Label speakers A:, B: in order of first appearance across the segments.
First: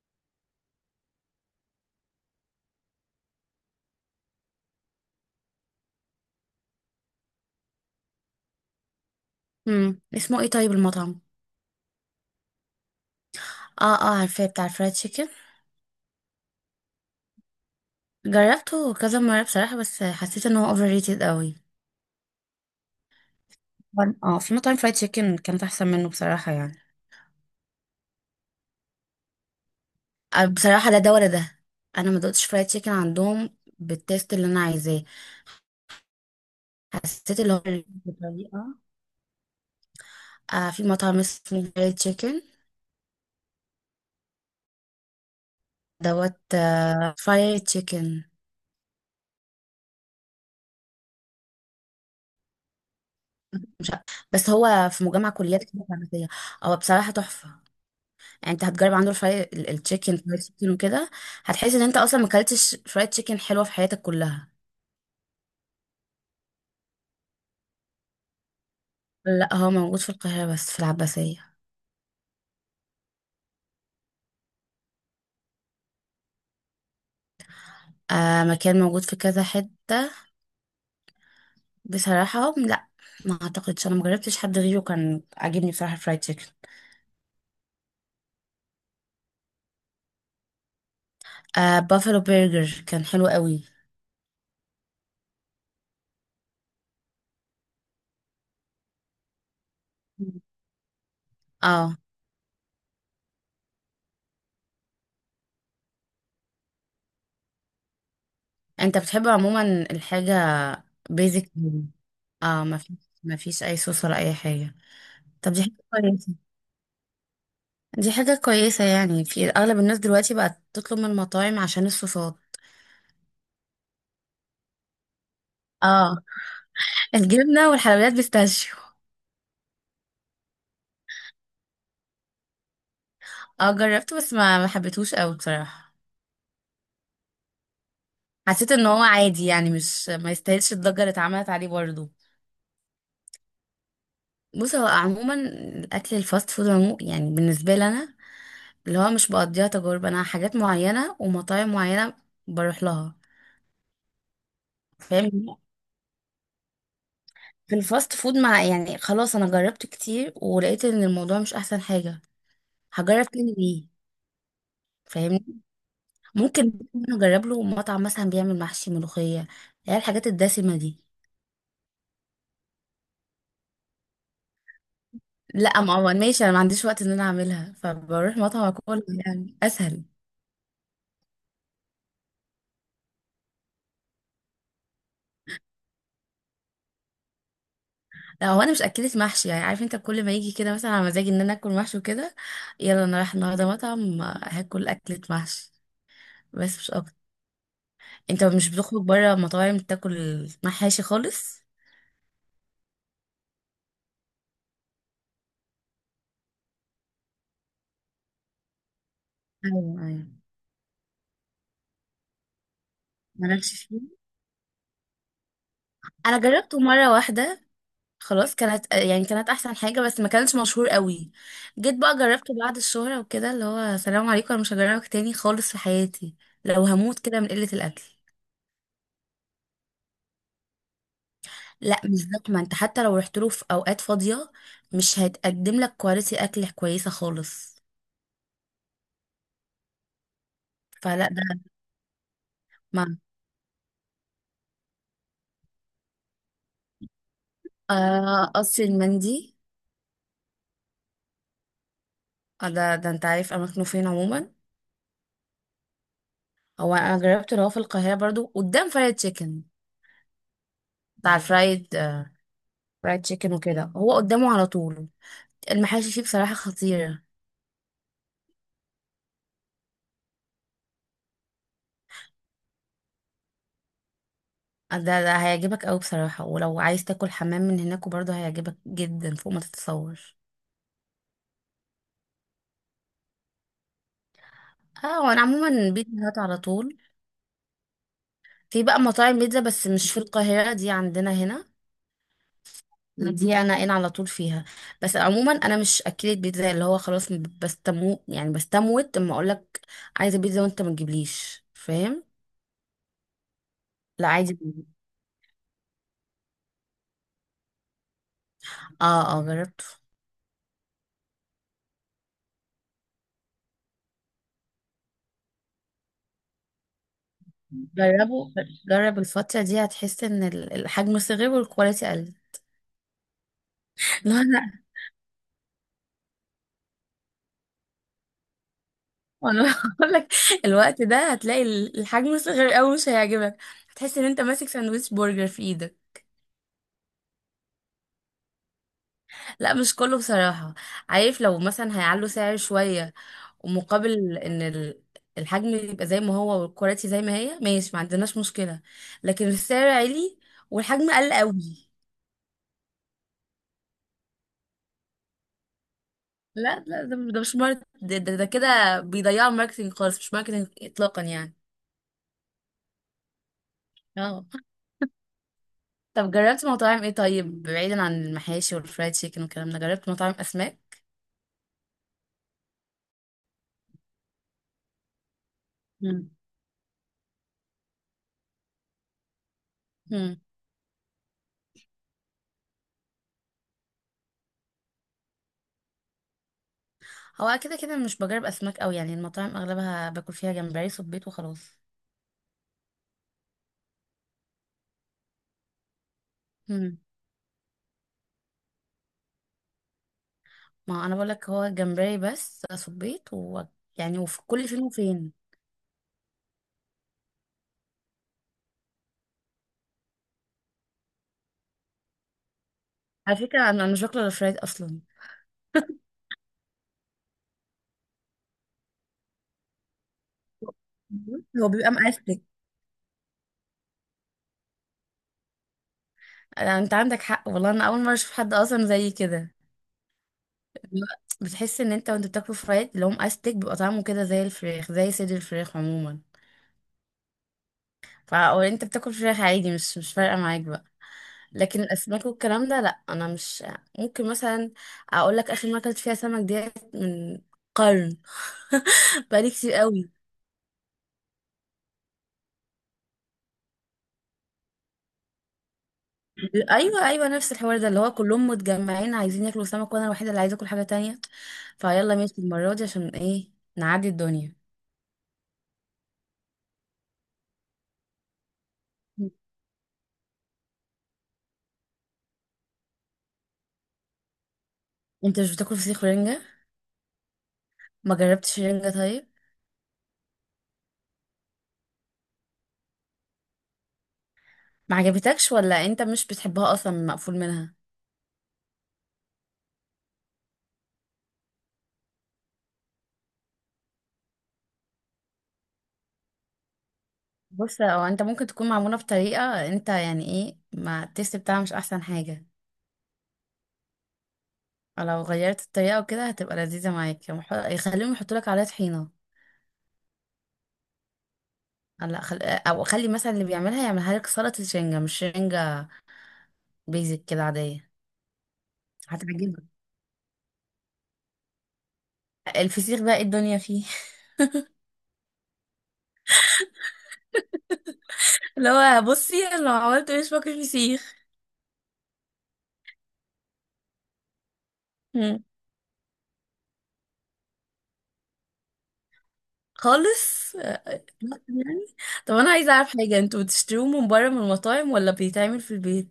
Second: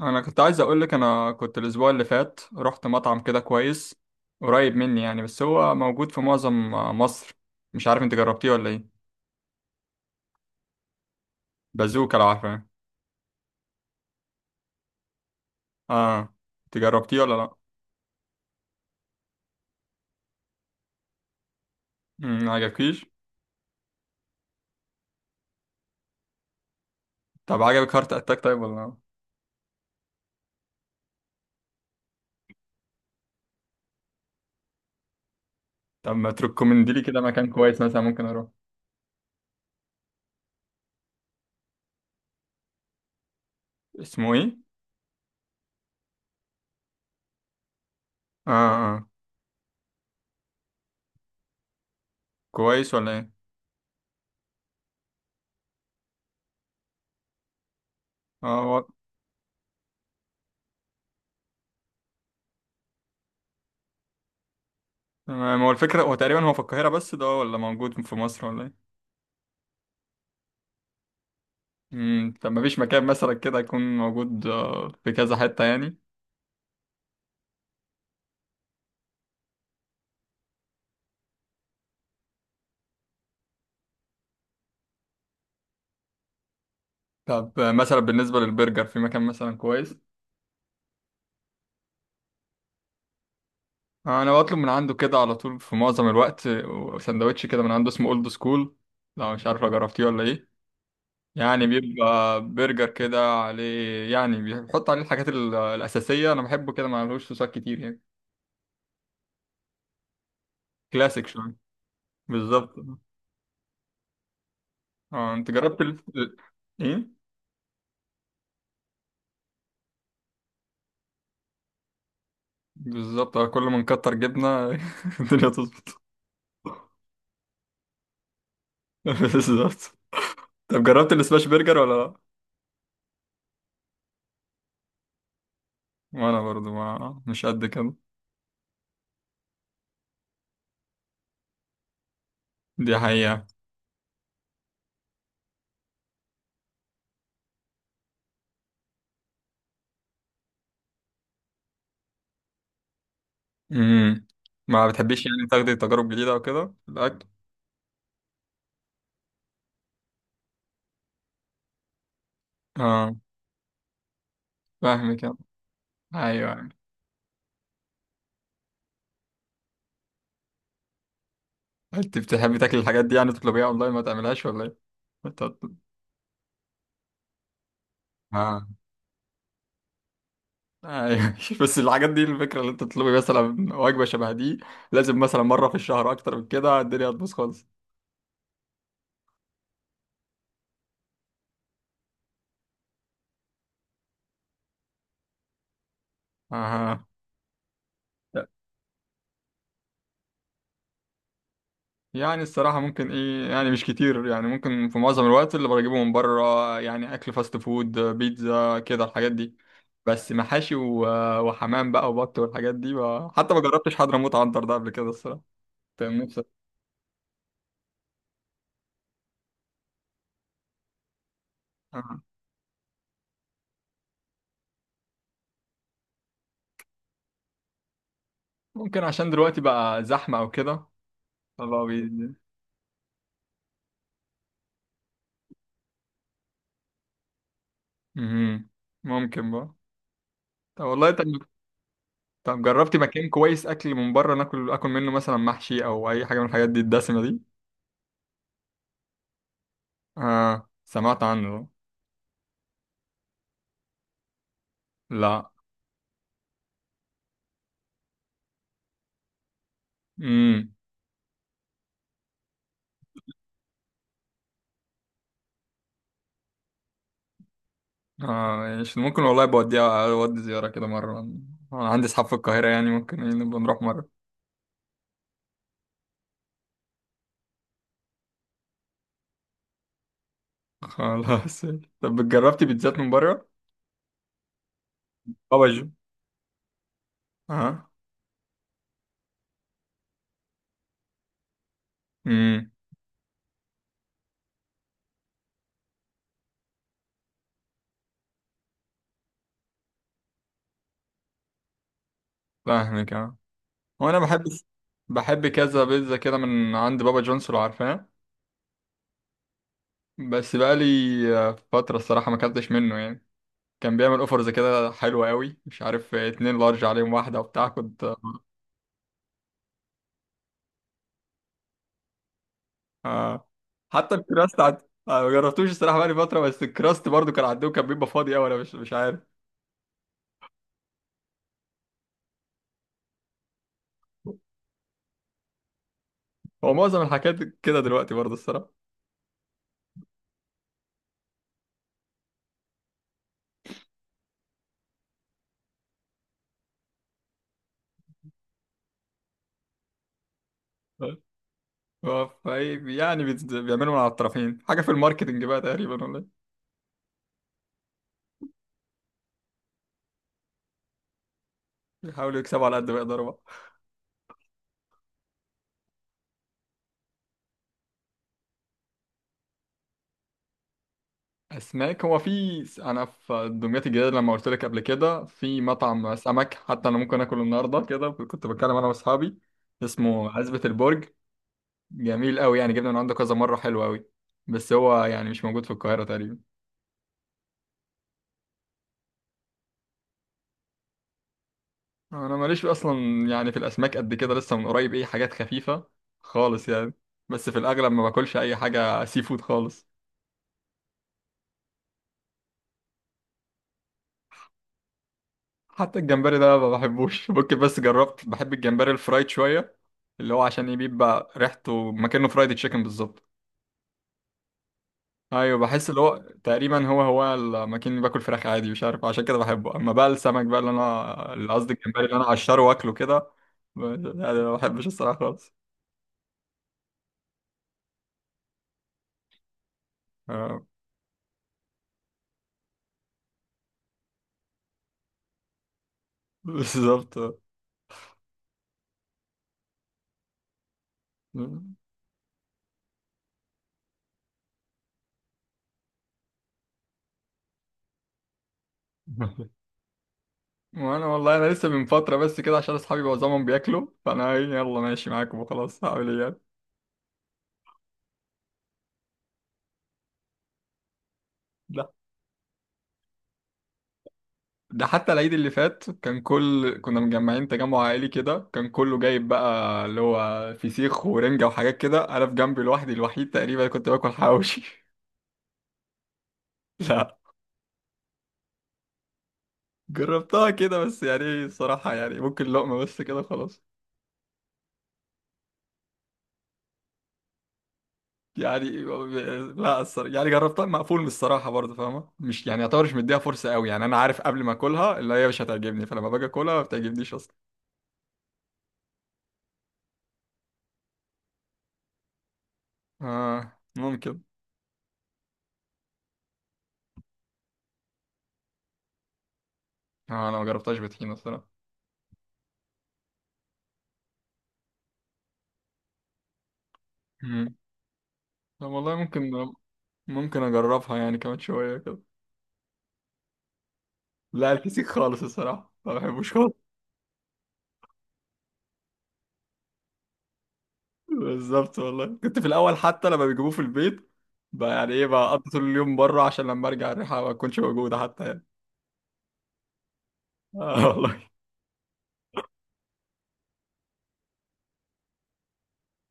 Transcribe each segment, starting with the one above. A: انا كنت عايز اقول لك، انا كنت الاسبوع اللي فات رحت مطعم كده كويس قريب مني يعني، بس هو موجود في معظم مصر. مش عارف انت جربتيه ولا ايه.
B: اسمه ايه طيب المطعم؟
A: بازوكا، لو عارفه.
B: اه عارفاه بتاع الفرايد تشيكن.
A: اه. انت جربتيه ولا لا؟
B: جربته كذا مره بصراحه، بس حسيت ان هو اوفر ريتد قوي.
A: ما عجبكيش.
B: في مطاعم فرايد تشيكن كانت احسن منه بصراحه يعني.
A: طب عجبك هارت اتاك طيب ولا لا؟
B: بصراحه لا ده ولا ده. انا ما دقتش فرايد تشيكن عندهم بالتيست اللي انا عايزاه.
A: طب ما تركمندي لي كده
B: حسيت
A: مكان
B: اللي هو
A: كويس مثلا ممكن اروح.
B: بطريقه، في مطعم اسمه فرايد تشيكن
A: اسمه ايه؟
B: دوت فرايد تشيكن.
A: اه اه. كويس ولا ايه؟
B: مش عارف- بس هو في مجمع كليات كده فارماسية. هو بصراحه تحفه، يعني
A: اه
B: انت
A: هو.
B: هتجرب عنده الفراي التشيكن فرايد تشيكن وكده، هتحس ان انت اصلا ما اكلتش فرايد تشيكن حلوه في حياتك كلها.
A: تمام، هو الفكره هو تقريبا هو في القاهره بس ده ولا موجود في مصر ولا ايه؟
B: لا هو موجود في القاهره بس، في العباسيه.
A: طب ما فيش مكان مثلا كده يكون موجود في كذا حته يعني؟
B: آه مكان موجود في كذا حته، بصراحه لا. ما اعتقدش، انا مجربتش حد غيره كان عاجبني بصراحه الفرايد تشيكن.
A: طب مثلا بالنسبة للبرجر في مكان مثلا كويس؟
B: آه بافلو برجر كان حلو قوي.
A: آه، أنا بطلب من عنده كده على طول في معظم الوقت، سندوتش كده من عنده اسمه أولد سكول. لو مش عارف، لو جربتيه ولا
B: مم.
A: إيه. يعني
B: اه،
A: بيبقى برجر كده عليه، يعني بيحط عليه الحاجات الأساسية. أنا بحبه كده، ما عليهوش صوصات كتير يعني.
B: انت بتحب عموما الحاجه
A: كلاسيك
B: بيزك.
A: شوية.
B: اه،
A: بالظبط.
B: ما فيش، ما فيش اي صوص ولا اي حاجه.
A: اه، أنت
B: طب دي حاجه
A: جربت
B: كويسه،
A: إيه؟
B: دي حاجة كويسة، يعني في أغلب الناس دلوقتي بقت تطلب من المطاعم عشان الصوصات.
A: بالظبط. آه، كل ما نكتر جبنة الدنيا تظبط.
B: اه، الجبنة والحلويات بيستاشيو.
A: بالظبط. طب جربت السماش برجر ولا لأ؟
B: اه جربته بس ما حبيتهوش قوي بصراحة.
A: وأنا برضو ما مش قد كده.
B: حسيت ان هو عادي يعني، مش ما يستاهلش الضجة اللي اتعملت عليه برضه.
A: دي حقيقة.
B: بص، هو عموما الأكل الفاست فود عمو، يعني بالنسبة لي أنا، اللي هو مش بقضيها تجارب، أنا حاجات معينة ومطاعم معينة بروح لها.
A: امم. ما بتحبيش يعني
B: فاهم؟
A: تاخدي تجارب جديدة او كده في الاكل؟
B: في الفاست فود مع يعني خلاص، أنا جربت كتير ولقيت ان الموضوع مش أحسن حاجة.
A: اه،
B: هجرب تاني ليه؟
A: فاهمك يعني. ايوه، أيوة.
B: ممكن نجرب له مطعم مثلا بيعمل محشي ملوخية، هي الحاجات الدسمة دي.
A: انت بتحبي تاكلي الحاجات دي يعني تطلبيها اونلاين ما تعملهاش ولا ايه؟ أنت بت-
B: لا ما هو ماشي، انا ما عنديش وقت ان انا اعملها، فبروح مطعم
A: اه،
B: اكل يعني اسهل.
A: ايوه. بس الحاجات دي، الفكرة اللي انت تطلبي مثلا وجبة شبه دي لازم مثلا مرة في الشهر، اكتر من كده الدنيا هتبوظ خالص.
B: لا هو انا مش اكلة محشي، يعني عارف انت، كل ما يجي كده مثلا على مزاجي ان انا اكل محشي وكده، يلا انا رايح النهارده مطعم هاكل اكلة محشي. بس مش
A: اها.
B: اكتر. انت مش بتخرج بره مطاعم تاكل محاشي خالص؟
A: يعني الصراحة ممكن ايه، يعني مش كتير. يعني ممكن في معظم الوقت اللي بجيبه من بره يعني اكل فاست فود، بيتزا، كده الحاجات دي.
B: ايوه ايوه.
A: بس محاشي وحمام بقى وبط والحاجات دي بقى. حتى ما
B: مالكش
A: جربتش
B: فيه.
A: حضرموت عنتر ده قبل كده الصراحة. تمام،
B: انا
A: نفسي.
B: جربته مره واحده خلاص، كانت يعني كانت احسن حاجه، بس ما كانش مشهور قوي. جيت بقى
A: آه.
B: جربته بعد الشهره وكده، اللي هو سلام عليكم انا مش هجربك تاني خالص في حياتي. لو هموت كده من قله الاكل.
A: ممكن عشان دلوقتي بقى زحمة او كده، فبقى
B: لا مش
A: بي-
B: زحمه، انت حتى لو رحت له في اوقات فاضيه مش هيتقدم لك كواليتي اكل كويسه خالص.
A: مهم. ممكن بقى. طب والله، طب.
B: فلا ده.
A: طب جربتي
B: مع
A: مكان كويس اكل من بره ناكل اكل منه مثلا محشي او اي حاجة من الحاجات دي الدسمة دي؟
B: قصر المندي.
A: اه، سمعت عنه.
B: ده انت عارف اماكنه فين عموما؟ هو انا جربته اللي هو في القاهره برضو، قدام فرايد تشيكن،
A: لا.
B: بتاع الفرايد فرايد تشيكن وكده، هو قدامه على طول. المحاشي فيه بصراحة خطيرة.
A: اه، مش ممكن والله، بوديها اودي زيارة كده مرة. انا عندي اصحاب في القاهرة، يعني ممكن إيه نبقى نروح مرة.
B: ده هيعجبك أوي بصراحة، ولو عايز تاكل حمام من هناك وبرضه هيعجبك جدا فوق ما تتصور.
A: خلاص. طب جربتي بيتزات من بره؟
B: اه وانا
A: طبعا.
B: عموما بيتزا هات على طول.
A: اه.
B: في بقى مطاعم بيتزا بس مش في القاهرة، دي عندنا هنا،
A: امم.
B: دي انا على طول فيها. بس عموما انا مش اكلت بيتزا اللي هو خلاص، بستمو يعني بستموت اما اقولك عايزة بيتزا وانت ما تجيبليش، فاهم؟
A: فاهمك. اه هو انا
B: لا
A: بحب،
B: عادي.
A: بحب كذا بيتزا كده من عند بابا جونز، لو عارفاه.
B: اه اه جربته.
A: بس بقى لي فترة الصراحة ما اكلتش منه يعني. كان بيعمل اوفرز كده حلوة قوي، مش عارف، اتنين لارج عليهم واحدة وبتاع كنت.
B: جربه، جرب الفترة دي هتحس ان الحجم صغير والكواليتي قل.
A: آه. حتى الكراست
B: لا
A: عند. أنا ما جربتوش الصراحه، بقالي فتره، بس الكراست برضو كان عندهم كان بيبقى فاضي قوي، انا مش عارف.
B: انا بقول لك الوقت ده هتلاقي الحجم صغير قوي، مش هيعجبك، هتحس ان انت ماسك ساندويتش برجر في ايدك.
A: هو معظم الحاجات كده دلوقتي برضو الصراحه.
B: لا مش كله بصراحة. عارف، لو مثلا هيعلوا سعر شوية ومقابل ان الحجم يبقى زي ما هو والكواليتي زي ما هي، ماشي ما عندناش مشكلة، لكن السعر عالي والحجم قل قوي.
A: هو فاي يعني بيعملوا من على الطرفين حاجه في الماركتنج بقى تقريبا ولا إيه؟
B: لا ده, ده مش ماركت، ده كده بيضيعوا الماركتينج خالص، مش ماركتينج اطلاقا يعني.
A: بيحاولوا يكسبوا على قد ما يقدروا بقى.
B: اه طب جربت مطاعم ايه طيب، بعيدا عن المحاشي والفرايد تشيكن والكلام ده، جربت مطاعم اسماك؟
A: اسماك، هو في انا في دمياط الجديده لما قلت لك قبل كده في مطعم
B: مم.
A: سمك، حتى انا ممكن اكله النهارده، كده كنت بتكلم انا واصحابي. اسمه
B: مم.
A: عزبة البرج. جميل قوي يعني، جبنا من عنده كذا مره، حلو قوي. بس هو يعني مش موجود في القاهره تقريبا.
B: هو كده كده مش بجرب اسماك قوي، يعني المطاعم اغلبها باكل فيها جمبري صبيط وخلاص.
A: انا ماليش اصلا، يعني في الاسماك قد كده، لسه من قريب ايه، حاجات خفيفه خالص يعني.
B: مم.
A: بس في الاغلب ما باكلش اي حاجه سي فود خالص.
B: ما انا بقول لك، هو جمبري بس، صبيط و يعني، وفي كل فين وفين.
A: حتى الجمبري ده ما بحبوش. ممكن بس جربت، بحب الجمبري الفرايد شويه، اللي هو عشان إيه بيبقى ريحته مكانه فرايد تشيكن بالظبط.
B: على فكره انا مش باكل الفرايد اصلا.
A: ايوه، بحس اللي هو تقريبا هو هو المكان اللي باكل فراخ عادي، مش عارف عشان كده بحبه. اما بقى السمك بقى اللي انا، اللي
B: هو
A: قصدي
B: بيبقى
A: الجمبري اللي انا
B: مقفل.
A: اقشره واكله كده، لا، أنا ما بحبش الصراحه خالص.
B: انت عندك حق والله، انا اول مره اشوف حد اصلا زي كده.
A: آه.
B: لا، بتحس ان انت وانت بتاكله فرايد اللي هو مأستك، بيبقى طعمه كده زي الفراخ، زي صدر الفراخ عموما.
A: بالظبط.
B: او انت بتاكل فراخ عادي، مش فارقه معاك بقى. لكن الاسماك والكلام ده لا. انا مش ممكن مثلا اقول لك اخر مره اكلت فيها سمك ديت من قرن. بقالي كتير قوي.
A: وانا والله انا لسه من فتره بس كده، عشان اصحابي معظمهم بياكلوا، فانا إيه، يلا ماشي معاكم وخلاص، هعمل ايه يعني؟
B: ايوه ايوه نفس الحوار ده، اللي هو كلهم متجمعين عايزين ياكلوا سمك وانا الوحيده اللي عايزه اكل حاجه تانية.
A: لا.
B: فيلا ماشي المره دي، عشان ايه؟ نعدي الدنيا.
A: ده حتى العيد اللي فات كان كل، كنا مجمعين تجمع عائلي كده، كان كله جايب بقى اللي هو فسيخ ورنجه وحاجات كده، انا في جنبي لوحدي، الوحيد تقريبا كنت باكل حواوشي.
B: انت مش بتاكل فسيخ ورنجه؟
A: لا.
B: ما جربتش رنجه طيب؟
A: جربتها كده بس، يعني إيه، الصراحه يعني ممكن لقمه بس كده خلاص
B: ما عجبتكش ولا انت مش بتحبها اصلا، مقفول منها؟
A: يعني. لا الصراحة، يعني جربتها مقفول من الصراحة برضه فاهمة، مش يعني يعتبر مش مديها فرصة قوي يعني، أنا عارف قبل ما أكلها اللي هي مش هتعجبني، فلما باجي أكلها ما بتعجبنيش أصلا.
B: بص، هو انت ممكن تكون معمولة بطريقة انت يعني ايه، ما التيست بتاعها مش احسن حاجة.
A: آه، ممكن.
B: لو غيرت الطريقة وكده هتبقى لذيذة معاك. يوم يخليهم يحطوا لك عليها طحينة.
A: آه، أنا ما جربتهاش بطحينة الصراحة.
B: او خلي مثلا اللي بيعملها يعملها لك سلطة شنجة مش شنجة، بيزك كده
A: مم.
B: عادية.
A: طب والله، ممكن.
B: هتعجبك.
A: ممكن أجربها يعني كمان شوية كده.
B: الفسيخ بقى ايه الدنيا فيه.
A: لا الفسيخ خالص الصراحة ما بحبوش خالص.
B: اللي هو بصي، لو عملت مش باكل فسيخ.
A: بالظبط والله، كنت في الأول حتى لما بيجيبوه في البيت بقى، يعني إيه بقى،
B: مم.
A: أقضي طول اليوم بره عشان لما أرجع الريحة ما تكونش موجودة حتى يعني.
B: خالص
A: آه والله.
B: يعني. طب انا عايزة اعرف حاجة، انتوا بتشتروه من بره من المطاعم ولا بيتعمل في البيت؟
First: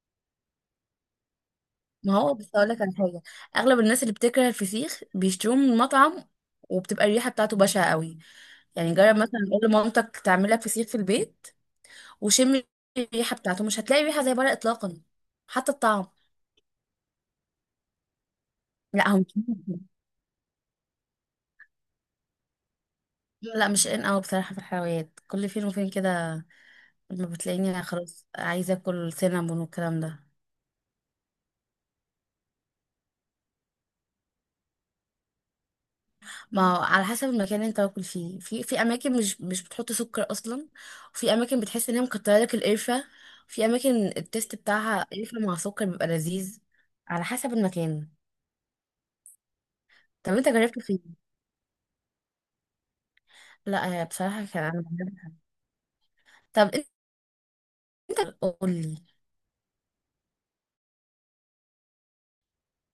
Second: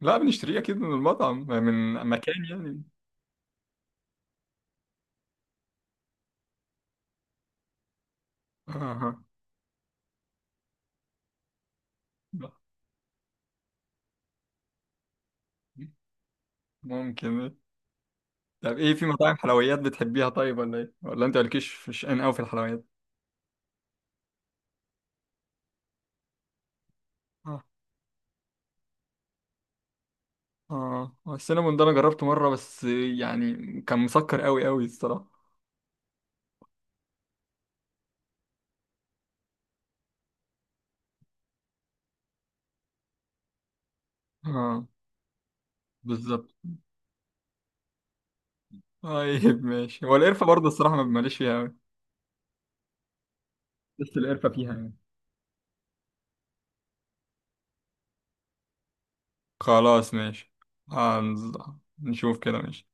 A: لا، بنشتريه اكيد من المطعم، يعني من
B: ما
A: مكان
B: هو بس اقول لك
A: يعني.
B: على حاجه، اغلب الناس اللي بتكره الفسيخ بيشتروه من مطعم، وبتبقى الريحه بتاعته بشعه قوي. يعني جرب
A: آه.
B: مثلا قول لمامتك تعمل لك فسيخ في البيت، وشم الريحه بتاعته، مش هتلاقي ريحه زي بره اطلاقا، حتى الطعم.
A: ممكن. طب ايه، في
B: لا هو مش،
A: مطاعم حلويات بتحبيها طيب ولا ايه، ولا انت مالكيش في شأن قوي في الحلويات؟
B: لا مش ان قوي بصراحه في الحلويات، كل فين وفين كده، لما
A: اه.
B: بتلاقيني خلاص عايزه اكل سينابون والكلام ده.
A: اه السينابون ده انا جربته مره بس يعني، كان مسكر قوي قوي الصراحه.
B: ما هو على حسب المكان اللي انت واكل فيه، في في اماكن مش بتحط سكر اصلا، وفي اماكن بتحس ان هي مكتره لك القرفه، في اماكن التيست
A: اه،
B: بتاعها قرفه مع سكر بيبقى
A: بالظبط.
B: لذيذ. على حسب المكان.
A: طيب ماشي. هو
B: طب
A: القرفه
B: انت
A: برضه
B: جربت
A: الصراحه ما
B: فين؟
A: ماليش فيها قوي،
B: لا
A: بس
B: بصراحه
A: القرفه
B: كان
A: فيها
B: انا
A: يعني.
B: طب انت قول لي.
A: خلاص ماشي. هنز- نشوف كده ماشي.